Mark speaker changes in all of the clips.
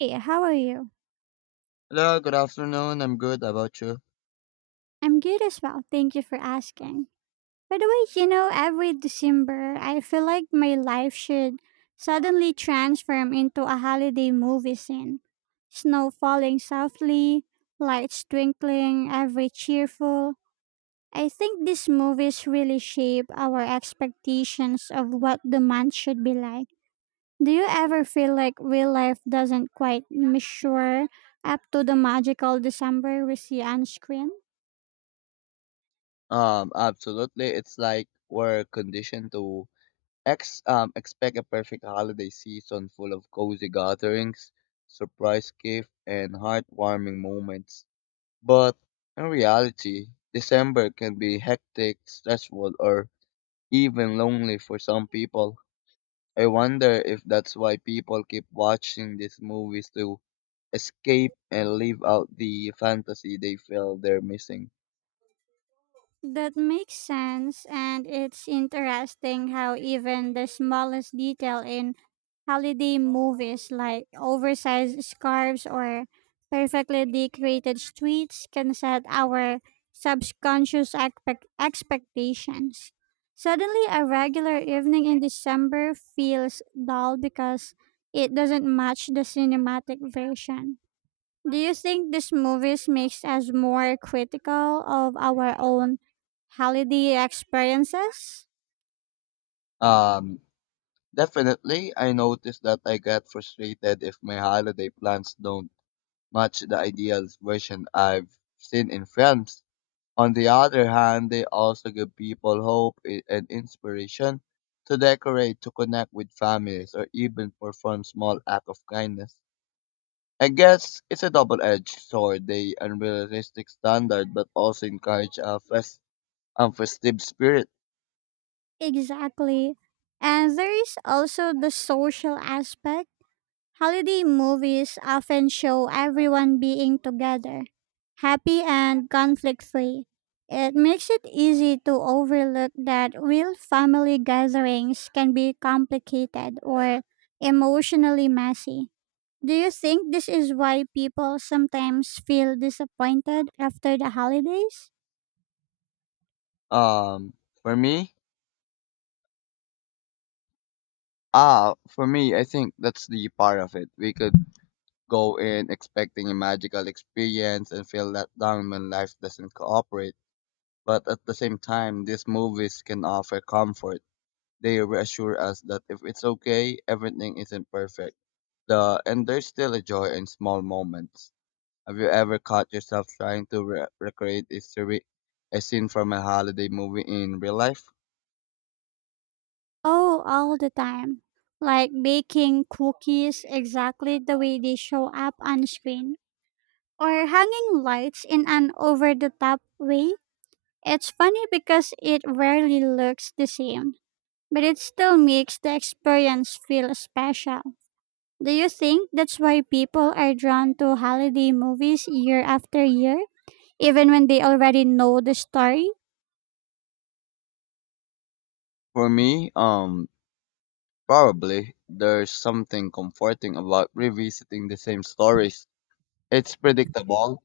Speaker 1: Hey, how are you?
Speaker 2: Hello, good afternoon. I'm good. How about you?
Speaker 1: I'm good as well. Thank you for asking. By the way, every December, I feel like my life should suddenly transform into a holiday movie scene. Snow falling softly, lights twinkling, every cheerful. I think these movies really shape our expectations of what the month should be like. Do you ever feel like real life doesn't quite measure up to the magical December we see on screen?
Speaker 2: Absolutely. It's like we're conditioned to ex expect a perfect holiday season full of cozy gatherings, surprise gift, and heartwarming moments. But in reality, December can be hectic, stressful, or even lonely for some people. I wonder if that's why people keep watching these movies to escape and live out the fantasy they feel they're missing.
Speaker 1: That makes sense, and it's interesting how even the smallest detail in holiday movies, like oversized scarves or perfectly decorated streets, can set our subconscious expectations. Suddenly, a regular evening in December feels dull because it doesn't match the cinematic version. Do you think these movies makes us more critical of our own holiday experiences?
Speaker 2: Um, Definitely, I noticed that I get frustrated if my holiday plans don't match the ideal version I've seen in films. On the other hand, they also give people hope and inspiration to decorate, to connect with families, or even perform small acts of kindness. I guess it's a double-edged sword, the unrealistic standard, but also encourage a festive spirit.
Speaker 1: Exactly. And there is also the social aspect. Holiday movies often show everyone being together, happy and conflict free. It makes it easy to overlook that real family gatherings can be complicated or emotionally messy. Do you think this is why people sometimes feel disappointed after the holidays?
Speaker 2: Um, for me, for me, I think that's the part of it. We could go in expecting a magical experience and feel let down when life doesn't cooperate. But at the same time, these movies can offer comfort. They reassure us that if it's okay, everything isn't perfect. The and there's still a joy in small moments. Have you ever caught yourself trying to recreate a scene from a holiday movie in real life?
Speaker 1: Oh, all the time. Like baking cookies exactly the way they show up on screen, or hanging lights in an over the top way. It's funny because it rarely looks the same, but it still makes the experience feel special. Do you think that's why people are drawn to holiday movies year after year, even when they already know the story?
Speaker 2: For me, um, Probably. There's something comforting about revisiting the same stories. It's predictable,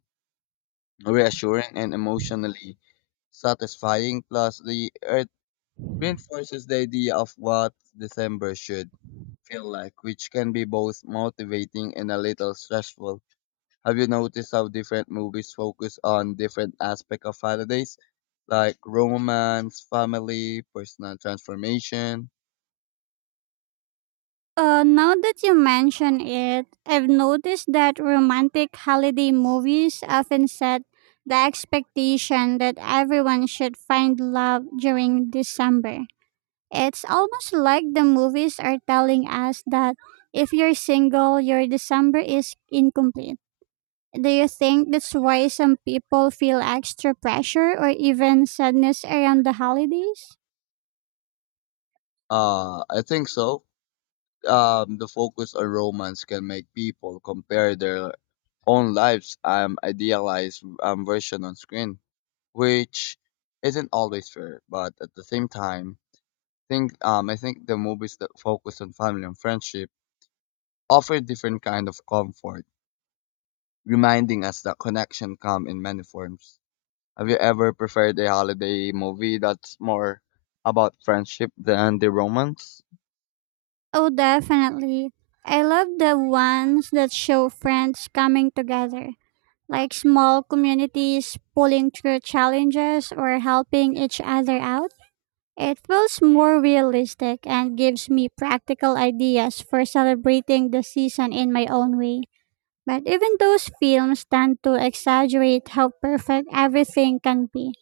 Speaker 2: reassuring, and emotionally satisfying. Plus, the it reinforces the idea of what December should feel like, which can be both motivating and a little stressful. Have you noticed how different movies focus on different aspects of holidays, like romance, family, personal transformation?
Speaker 1: Now that you mention it, I've noticed that romantic holiday movies often set the expectation that everyone should find love during December. It's almost like the movies are telling us that if you're single, your December is incomplete. Do you think that's why some people feel extra pressure or even sadness around the holidays?
Speaker 2: I think so, the focus on romance can make people compare their own lives idealized version on screen, which isn't always fair. But at the same time, think I think the movies that focus on family and friendship offer different kind of comfort, reminding us that connection come in many forms. Have you ever preferred a holiday movie that's more about friendship than the romance?
Speaker 1: Oh, definitely. I love the ones that show friends coming together, like small communities pulling through challenges or helping each other out. It feels more realistic and gives me practical ideas for celebrating the season in my own way. But even those films tend to exaggerate how perfect everything can be.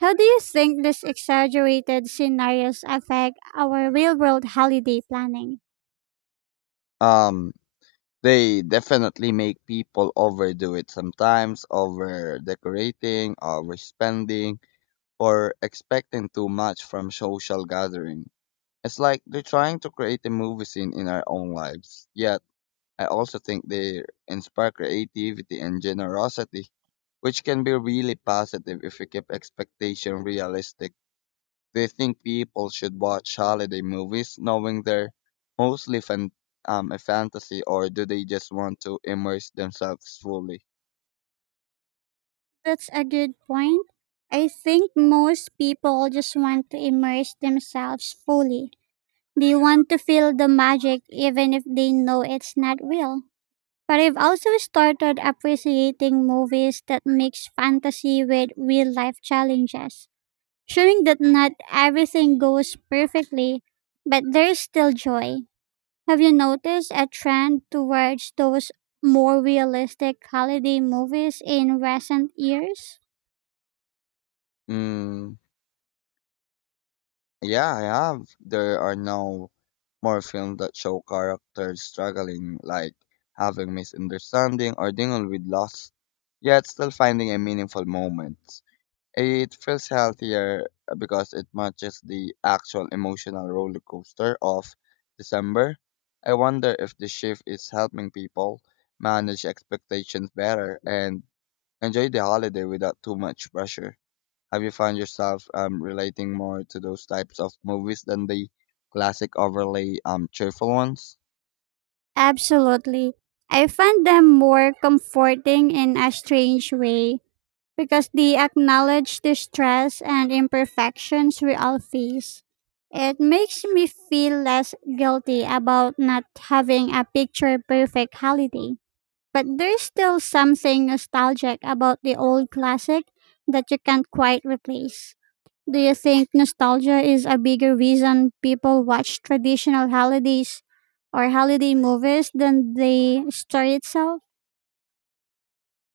Speaker 1: How do you think these exaggerated scenarios affect our real world holiday planning?
Speaker 2: Um They definitely make people overdo it sometimes, over decorating, overspending, or expecting too much from social gathering. It's like they're trying to create a movie scene in our own lives. Yet, I also think they inspire creativity and generosity, which can be really positive if we keep expectation realistic. They think people should watch holiday movies knowing they're mostly a fantasy, or do they just want to immerse themselves fully?
Speaker 1: That's a good point. I think most people just want to immerse themselves fully. They want to feel the magic even if they know it's not real. But I've also started appreciating movies that mix fantasy with real life challenges, showing that not everything goes perfectly, but there's still joy. Have you noticed a trend towards those more realistic holiday movies in recent years?
Speaker 2: Mm, yeah, I have. There are no more films that show characters struggling, like having misunderstanding or dealing with loss, yet still finding a meaningful moment. It feels healthier because it matches the actual emotional roller coaster of December. I wonder if the shift is helping people manage expectations better and enjoy the holiday without too much pressure. Have you found yourself relating more to those types of movies than the classic overly cheerful ones?
Speaker 1: Absolutely. I find them more comforting in a strange way because they acknowledge the stress and imperfections we all face. It makes me feel less guilty about not having a picture perfect holiday. But there's still something nostalgic about the old classic that you can't quite replace. Do you think nostalgia is a bigger reason people watch traditional holidays or holiday movies than the story itself?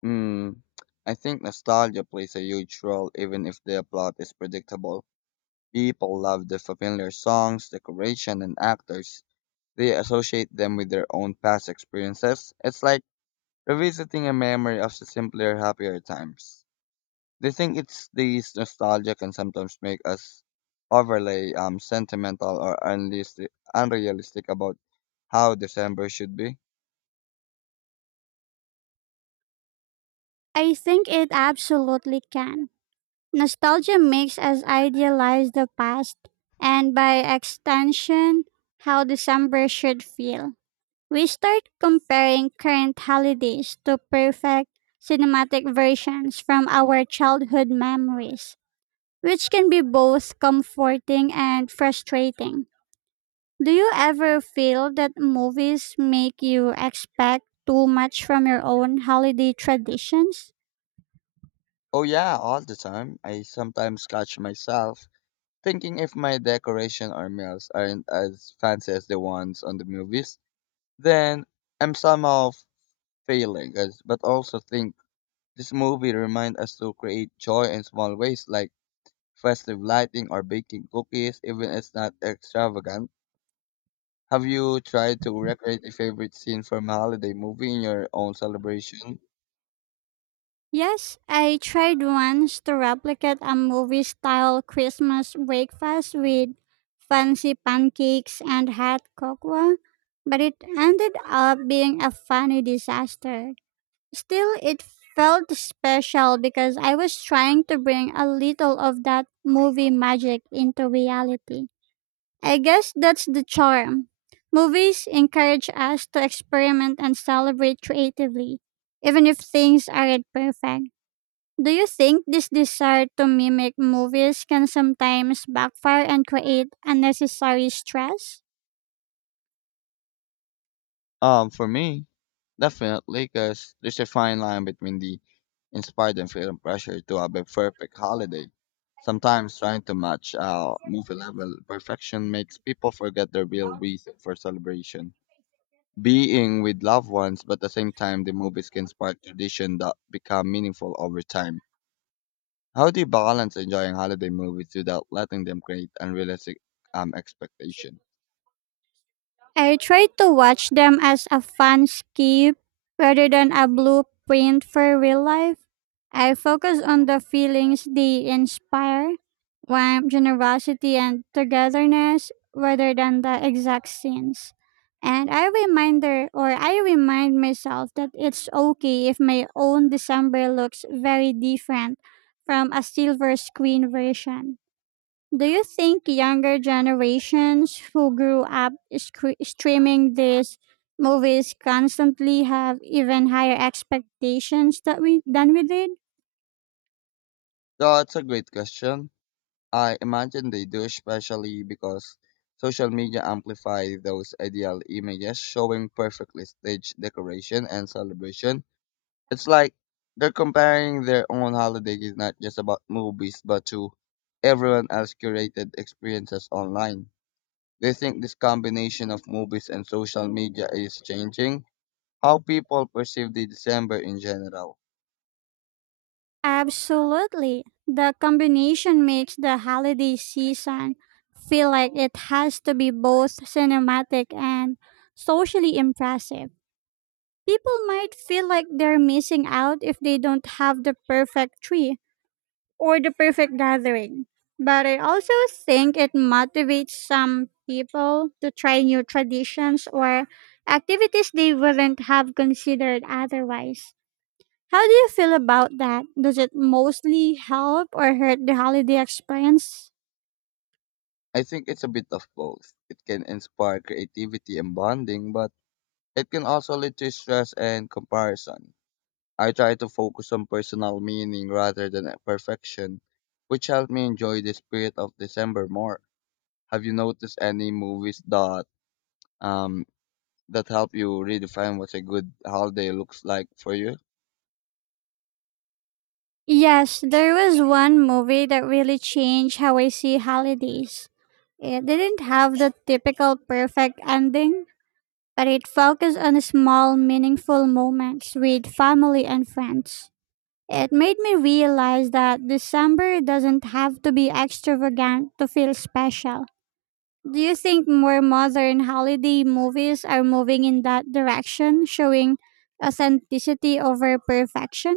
Speaker 2: Mm, I think nostalgia plays a huge role, even if the plot is predictable. People love the familiar songs, decoration, and actors. They associate them with their own past experiences. It's like revisiting a memory of the simpler, happier times. They think it's these nostalgia can sometimes make us overly sentimental or unrealistic about how December should be.
Speaker 1: I think it absolutely can. Nostalgia makes us idealize the past and, by extension, how December should feel. We start comparing current holidays to perfect cinematic versions from our childhood memories, which can be both comforting and frustrating. Do you ever feel that movies make you expect too much from your own holiday traditions?
Speaker 2: Oh yeah, all the time. I sometimes catch myself thinking if my decoration or meals aren't as fancy as the ones on the movies. Then I'm somehow failing, as, but also think this movie reminds us to create joy in small ways, like festive lighting or baking cookies, even if it's not extravagant. Have you tried to recreate a favorite scene from a holiday movie in your own celebration?
Speaker 1: Yes, I tried once to replicate a movie style Christmas breakfast with fancy pancakes and hot cocoa, but it ended up being a funny disaster. Still, it felt special because I was trying to bring a little of that movie magic into reality. I guess that's the charm. Movies encourage us to experiment and celebrate creatively, even if things aren't perfect. Do you think this desire to mimic movies can sometimes backfire and create unnecessary stress?
Speaker 2: Um, for me, Definitely, because there's a fine line between the inspired and feeling pressure to have a perfect holiday. Sometimes trying to match movie level perfection makes people forget the real reason for celebration. Being with loved ones, but at the same time, the movies can spark tradition that become meaningful over time. How do you balance enjoying holiday movies without letting them create unrealistic expectation?
Speaker 1: I try to watch them as a fun skip rather than a blueprint for real life. I focus on the feelings they inspire, warmth, generosity, and togetherness rather than the exact scenes. And I remind myself that it's okay if my own December looks very different from a silver screen version. Do you think younger generations who grew up scre streaming these movies constantly have even higher expectations that we than we did?
Speaker 2: So it's a great question. I imagine they do, especially because social media amplify those ideal images, showing perfectly staged decoration and celebration. It's like they're comparing their own holiday is not just about movies, but to everyone else curated experiences online. Do you think this combination of movies and social media is changing how people perceive the December in general?
Speaker 1: Absolutely. The combination makes the holiday season feel like it has to be both cinematic and socially impressive. People might feel like they're missing out if they don't have the perfect tree or the perfect gathering. But I also think it motivates some people to try new traditions or activities they wouldn't have considered otherwise. How do you feel about that? Does it mostly help or hurt the holiday experience?
Speaker 2: I think it's a bit of both. It can inspire creativity and bonding, but it can also lead to stress and comparison. I try to focus on personal meaning rather than at perfection, which helped me enjoy the spirit of December more. Have you noticed any movies that um that help you redefine what a good holiday looks like for you?
Speaker 1: Yes, there was one movie that really changed how I see holidays. It didn't have the typical perfect ending, but it focused on small, meaningful moments with family and friends. It made me realize that December doesn't have to be extravagant to feel special. Do you think more modern holiday movies are moving in that direction, showing authenticity over perfection?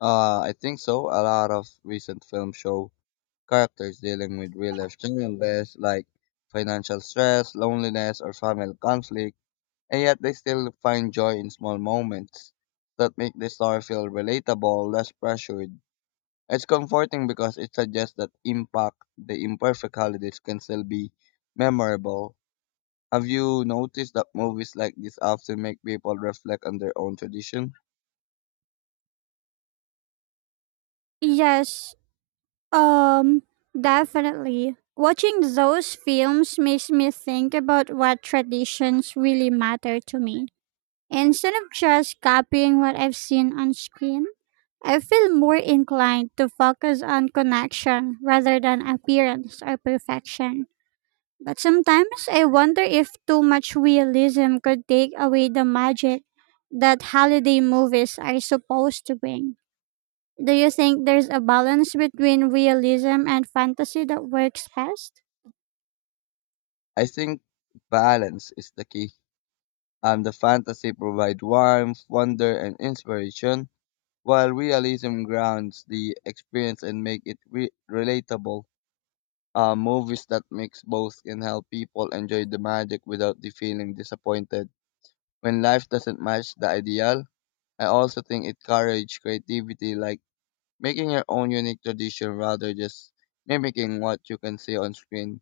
Speaker 2: I think so. A lot of recent films show characters dealing with real life challenges like financial stress, loneliness, or family conflict and yet they still find joy in small moments that make the story feel relatable, less pressured. It's comforting because it suggests that impact the imperfect holidays can still be memorable. Have you noticed that movies like this often make people reflect on their own tradition?
Speaker 1: Yes. Um, Definitely. Watching those films makes me think about what traditions really matter to me. Instead of just copying what I've seen on screen, I feel more inclined to focus on connection rather than appearance or perfection. But sometimes I wonder if too much realism could take away the magic that holiday movies are supposed to bring. Do you think there's a balance between realism and fantasy that works best?
Speaker 2: I think balance is the key. And the fantasy provides warmth, wonder, and inspiration, while realism grounds the experience and make it relatable. Movies that mix both can help people enjoy the magic without the feeling disappointed when life doesn't match the ideal. I also think it encourages creativity, like making your own unique tradition rather just mimicking what you can see on screen.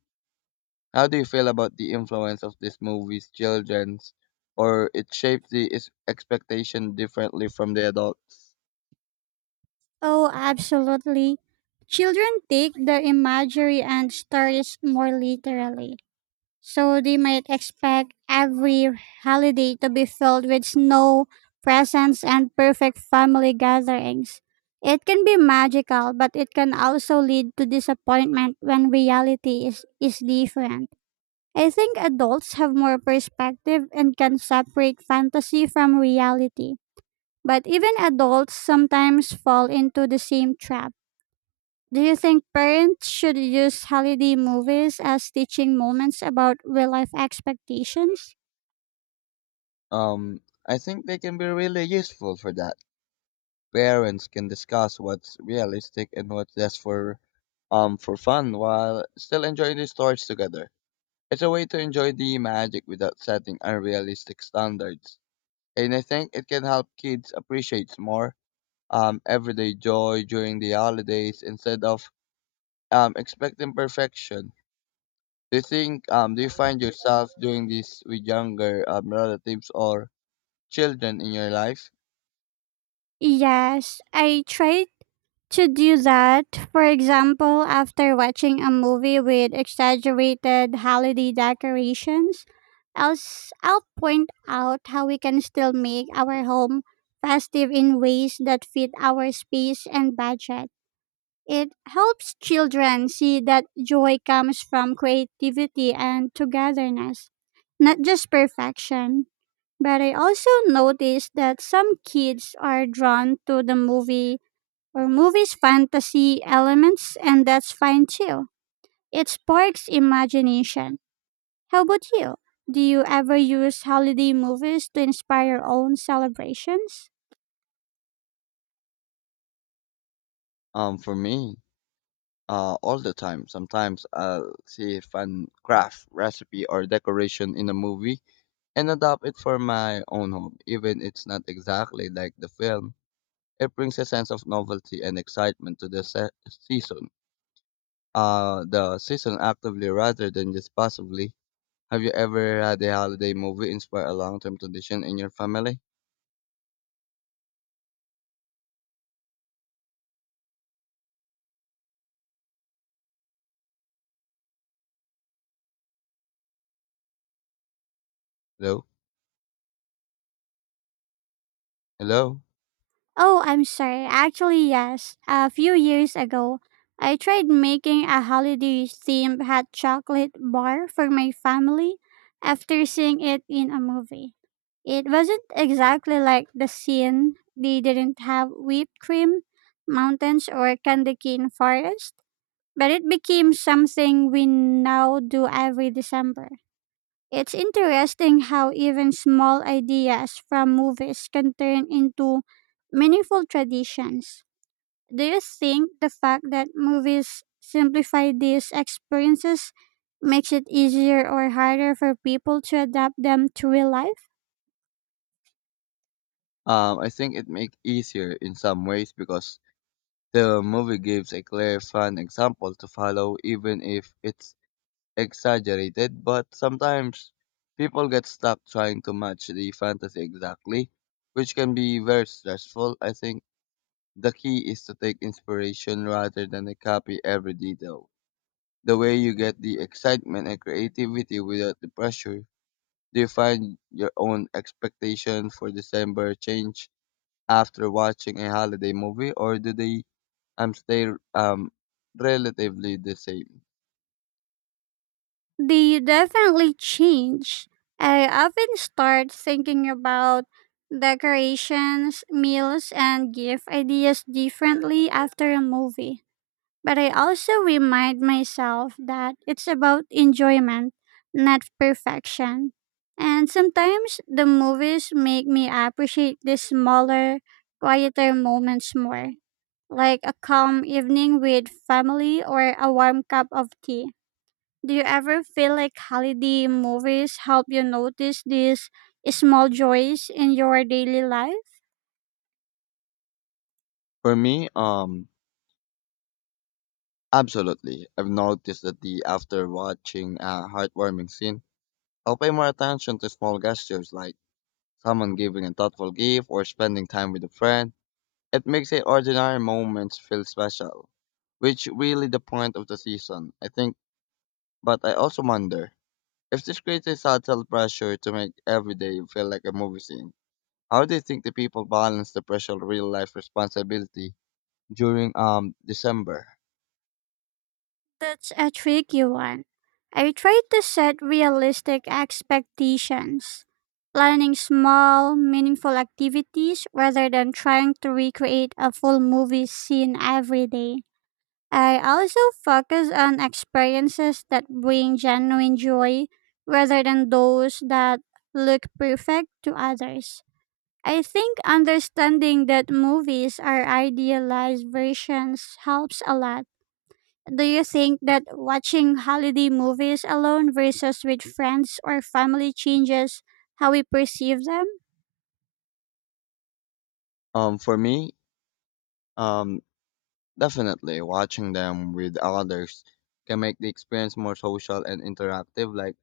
Speaker 2: How do you feel about the influence of these movies, children's, or it shapes the expectation differently from the adults?
Speaker 1: Oh, absolutely. Children take the imagery and stories more literally. So they might expect every holiday to be filled with snow, presents, and perfect family gatherings. It can be magical, but it can also lead to disappointment when reality is different. I think adults have more perspective and can separate fantasy from reality. But even adults sometimes fall into the same trap. Do you think parents should use holiday movies as teaching moments about real life expectations?
Speaker 2: Um, I think they can be really useful for that. Parents can discuss what's realistic and what's just for fun while still enjoying the stories together. It's a way to enjoy the magic without setting unrealistic standards. And I think it can help kids appreciate more everyday joy during the holidays instead of expecting perfection. Do you find yourself doing this with younger relatives or children in your life?
Speaker 1: Yes, I try to do that. For example, after watching a movie with exaggerated holiday decorations, I'll point out how we can still make our home festive in ways that fit our space and budget. It helps children see that joy comes from creativity and togetherness, not just perfection. But I also noticed that some kids are drawn to the movies fantasy elements, and that's fine too. It sparks imagination. How about you? Do you ever use holiday movies to inspire your own celebrations?
Speaker 2: Um, for me, all the time. Sometimes I'll see a fun craft recipe or decoration in a movie and adopt it for my own home. Even it's not exactly like the film, it brings a sense of novelty and excitement to the season. The season actively rather than just passively. Have you ever had a holiday movie inspire a long-term tradition in your family? Hello, hello.
Speaker 1: Oh, I'm sorry. Actually, yes. A few years ago, I tried making a holiday themed hot chocolate bar for my family after seeing it in a movie. It wasn't exactly like the scene. They didn't have whipped cream, mountains, or candy cane forest, but it became something we now do every December. It's interesting how even small ideas from movies can turn into meaningful traditions. Do you think the fact that movies simplify these experiences makes it easier or harder for people to adapt them to real life?
Speaker 2: I think it makes easier in some ways because the movie gives a clear, fun example to follow, even if it's exaggerated, but sometimes people get stuck trying to match the fantasy exactly, which can be very stressful. I think the key is to take inspiration rather than to copy every detail. The way you get the excitement and creativity without the pressure. Do you find your own expectation for December change after watching a holiday movie, or do they stay um relatively the same?
Speaker 1: They definitely change. I often start thinking about decorations, meals, and gift ideas differently after a movie. But I also remind myself that it's about enjoyment, not perfection. And sometimes the movies make me appreciate the smaller, quieter moments more, like a calm evening with family or a warm cup of tea. Do you ever feel like holiday movies help you notice these small joys in your daily life?
Speaker 2: For me, um Absolutely. I've noticed that the after watching a heartwarming scene, I'll pay more attention to small gestures like someone giving a thoughtful gift or spending time with a friend. It makes the ordinary moments feel special, which really the point of the season, I think. But I also wonder if this creates a subtle pressure to make every day feel like a movie scene. How do you think the people balance the pressure of real life responsibility during December?
Speaker 1: That's a tricky one. I try to set realistic expectations, planning small, meaningful activities rather than trying to recreate a full movie scene every day. I also focus on experiences that bring genuine joy rather than those that look perfect to others. I think understanding that movies are idealized versions helps a lot. Do you think that watching holiday movies alone versus with friends or family changes how we perceive them?
Speaker 2: Um, for me, um, Definitely, watching them with others can make the experience more social and interactive. Like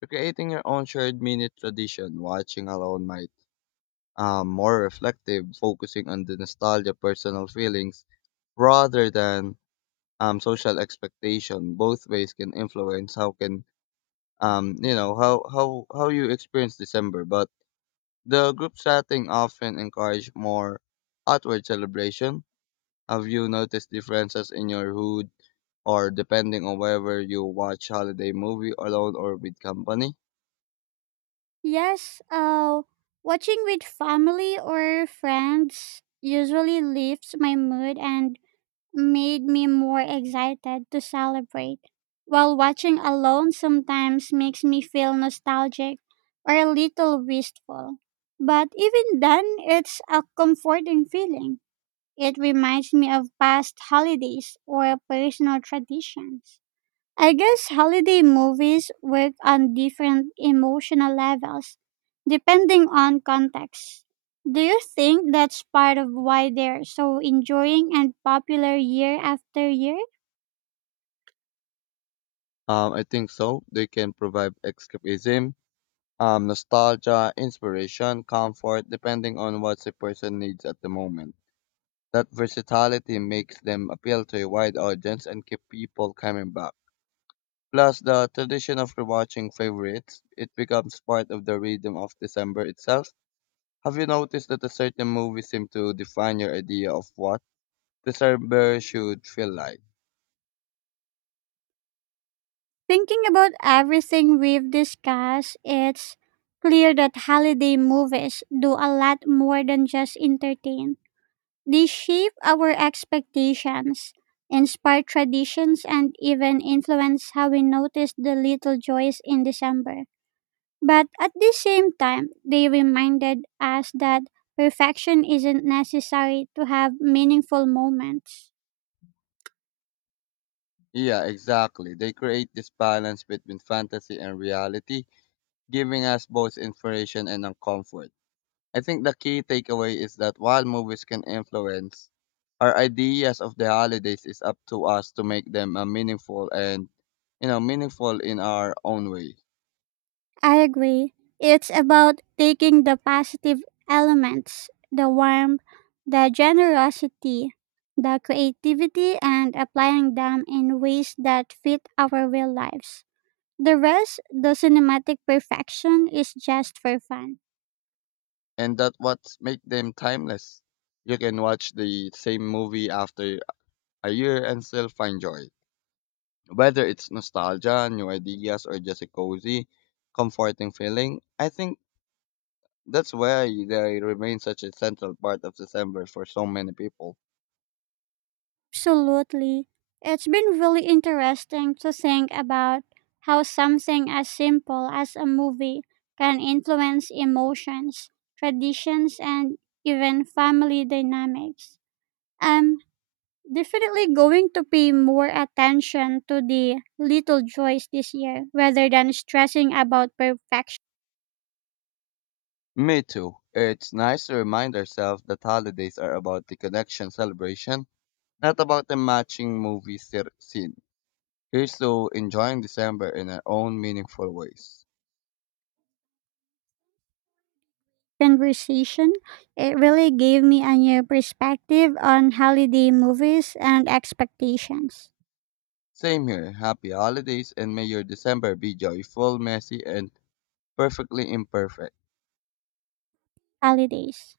Speaker 2: you're creating your own shared mini tradition. Watching alone might more reflective, focusing on the nostalgia, personal feelings rather than social expectation. Both ways can influence how can you know how you experience December. But the group setting often encourage more outward celebration. Have you noticed differences in your hood or depending on whether you watch holiday movie alone or with company?
Speaker 1: Yes. Watching with family or friends usually lifts my mood and made me more excited to celebrate, while watching alone sometimes makes me feel nostalgic or a little wistful. But even then, it's a comforting feeling. It reminds me of past holidays or personal traditions. I guess holiday movies work on different emotional levels depending on context. Do you think that's part of why they're so enjoying and popular year after year?
Speaker 2: I think so. They can provide escapism, nostalgia, inspiration, comfort, depending on what the person needs at the moment. That versatility makes them appeal to a wide audience and keep people coming back. Plus, the tradition of rewatching favorites, it becomes part of the rhythm of December itself. Have you noticed that a certain movie seems to define your idea of what the December should feel like?
Speaker 1: Thinking about everything we've discussed, it's clear that holiday movies do a lot more than just entertain. They shape our expectations, inspire traditions, and even influence how we notice the little joys in December. But at the same time, they reminded us that perfection isn't necessary to have meaningful moments.
Speaker 2: Yeah, exactly. They create this balance between fantasy and reality, giving us both inspiration and comfort. I think the key takeaway is that while movies can influence our ideas of the holidays, it's up to us to make them meaningful and meaningful in our own way,
Speaker 1: I agree. It's about taking the positive elements, the warmth, the generosity, the creativity, and applying them in ways that fit our real lives. The rest, the cinematic perfection, is just for fun.
Speaker 2: and that what make them timeless. You can watch the same movie after a year and still find joy. Whether it's nostalgia, new ideas, or just a cozy, comforting feeling, I think that's why they remain such a central part of December for so many people.
Speaker 1: Absolutely. It's been really interesting to think about how something as simple as a movie can influence emotions, traditions, and even family dynamics. I'm definitely going to pay more attention to the little joys this year rather than stressing about perfection.
Speaker 2: Me too. It's nice to remind ourselves that holidays are about the connection celebration, not about the matching movie scene. Here's to enjoying December in our own meaningful ways.
Speaker 1: Conversation. It really gave me a new perspective on holiday movies and expectations.
Speaker 2: Same here. Happy holidays and may your December be joyful, messy, and perfectly imperfect.
Speaker 1: Holidays.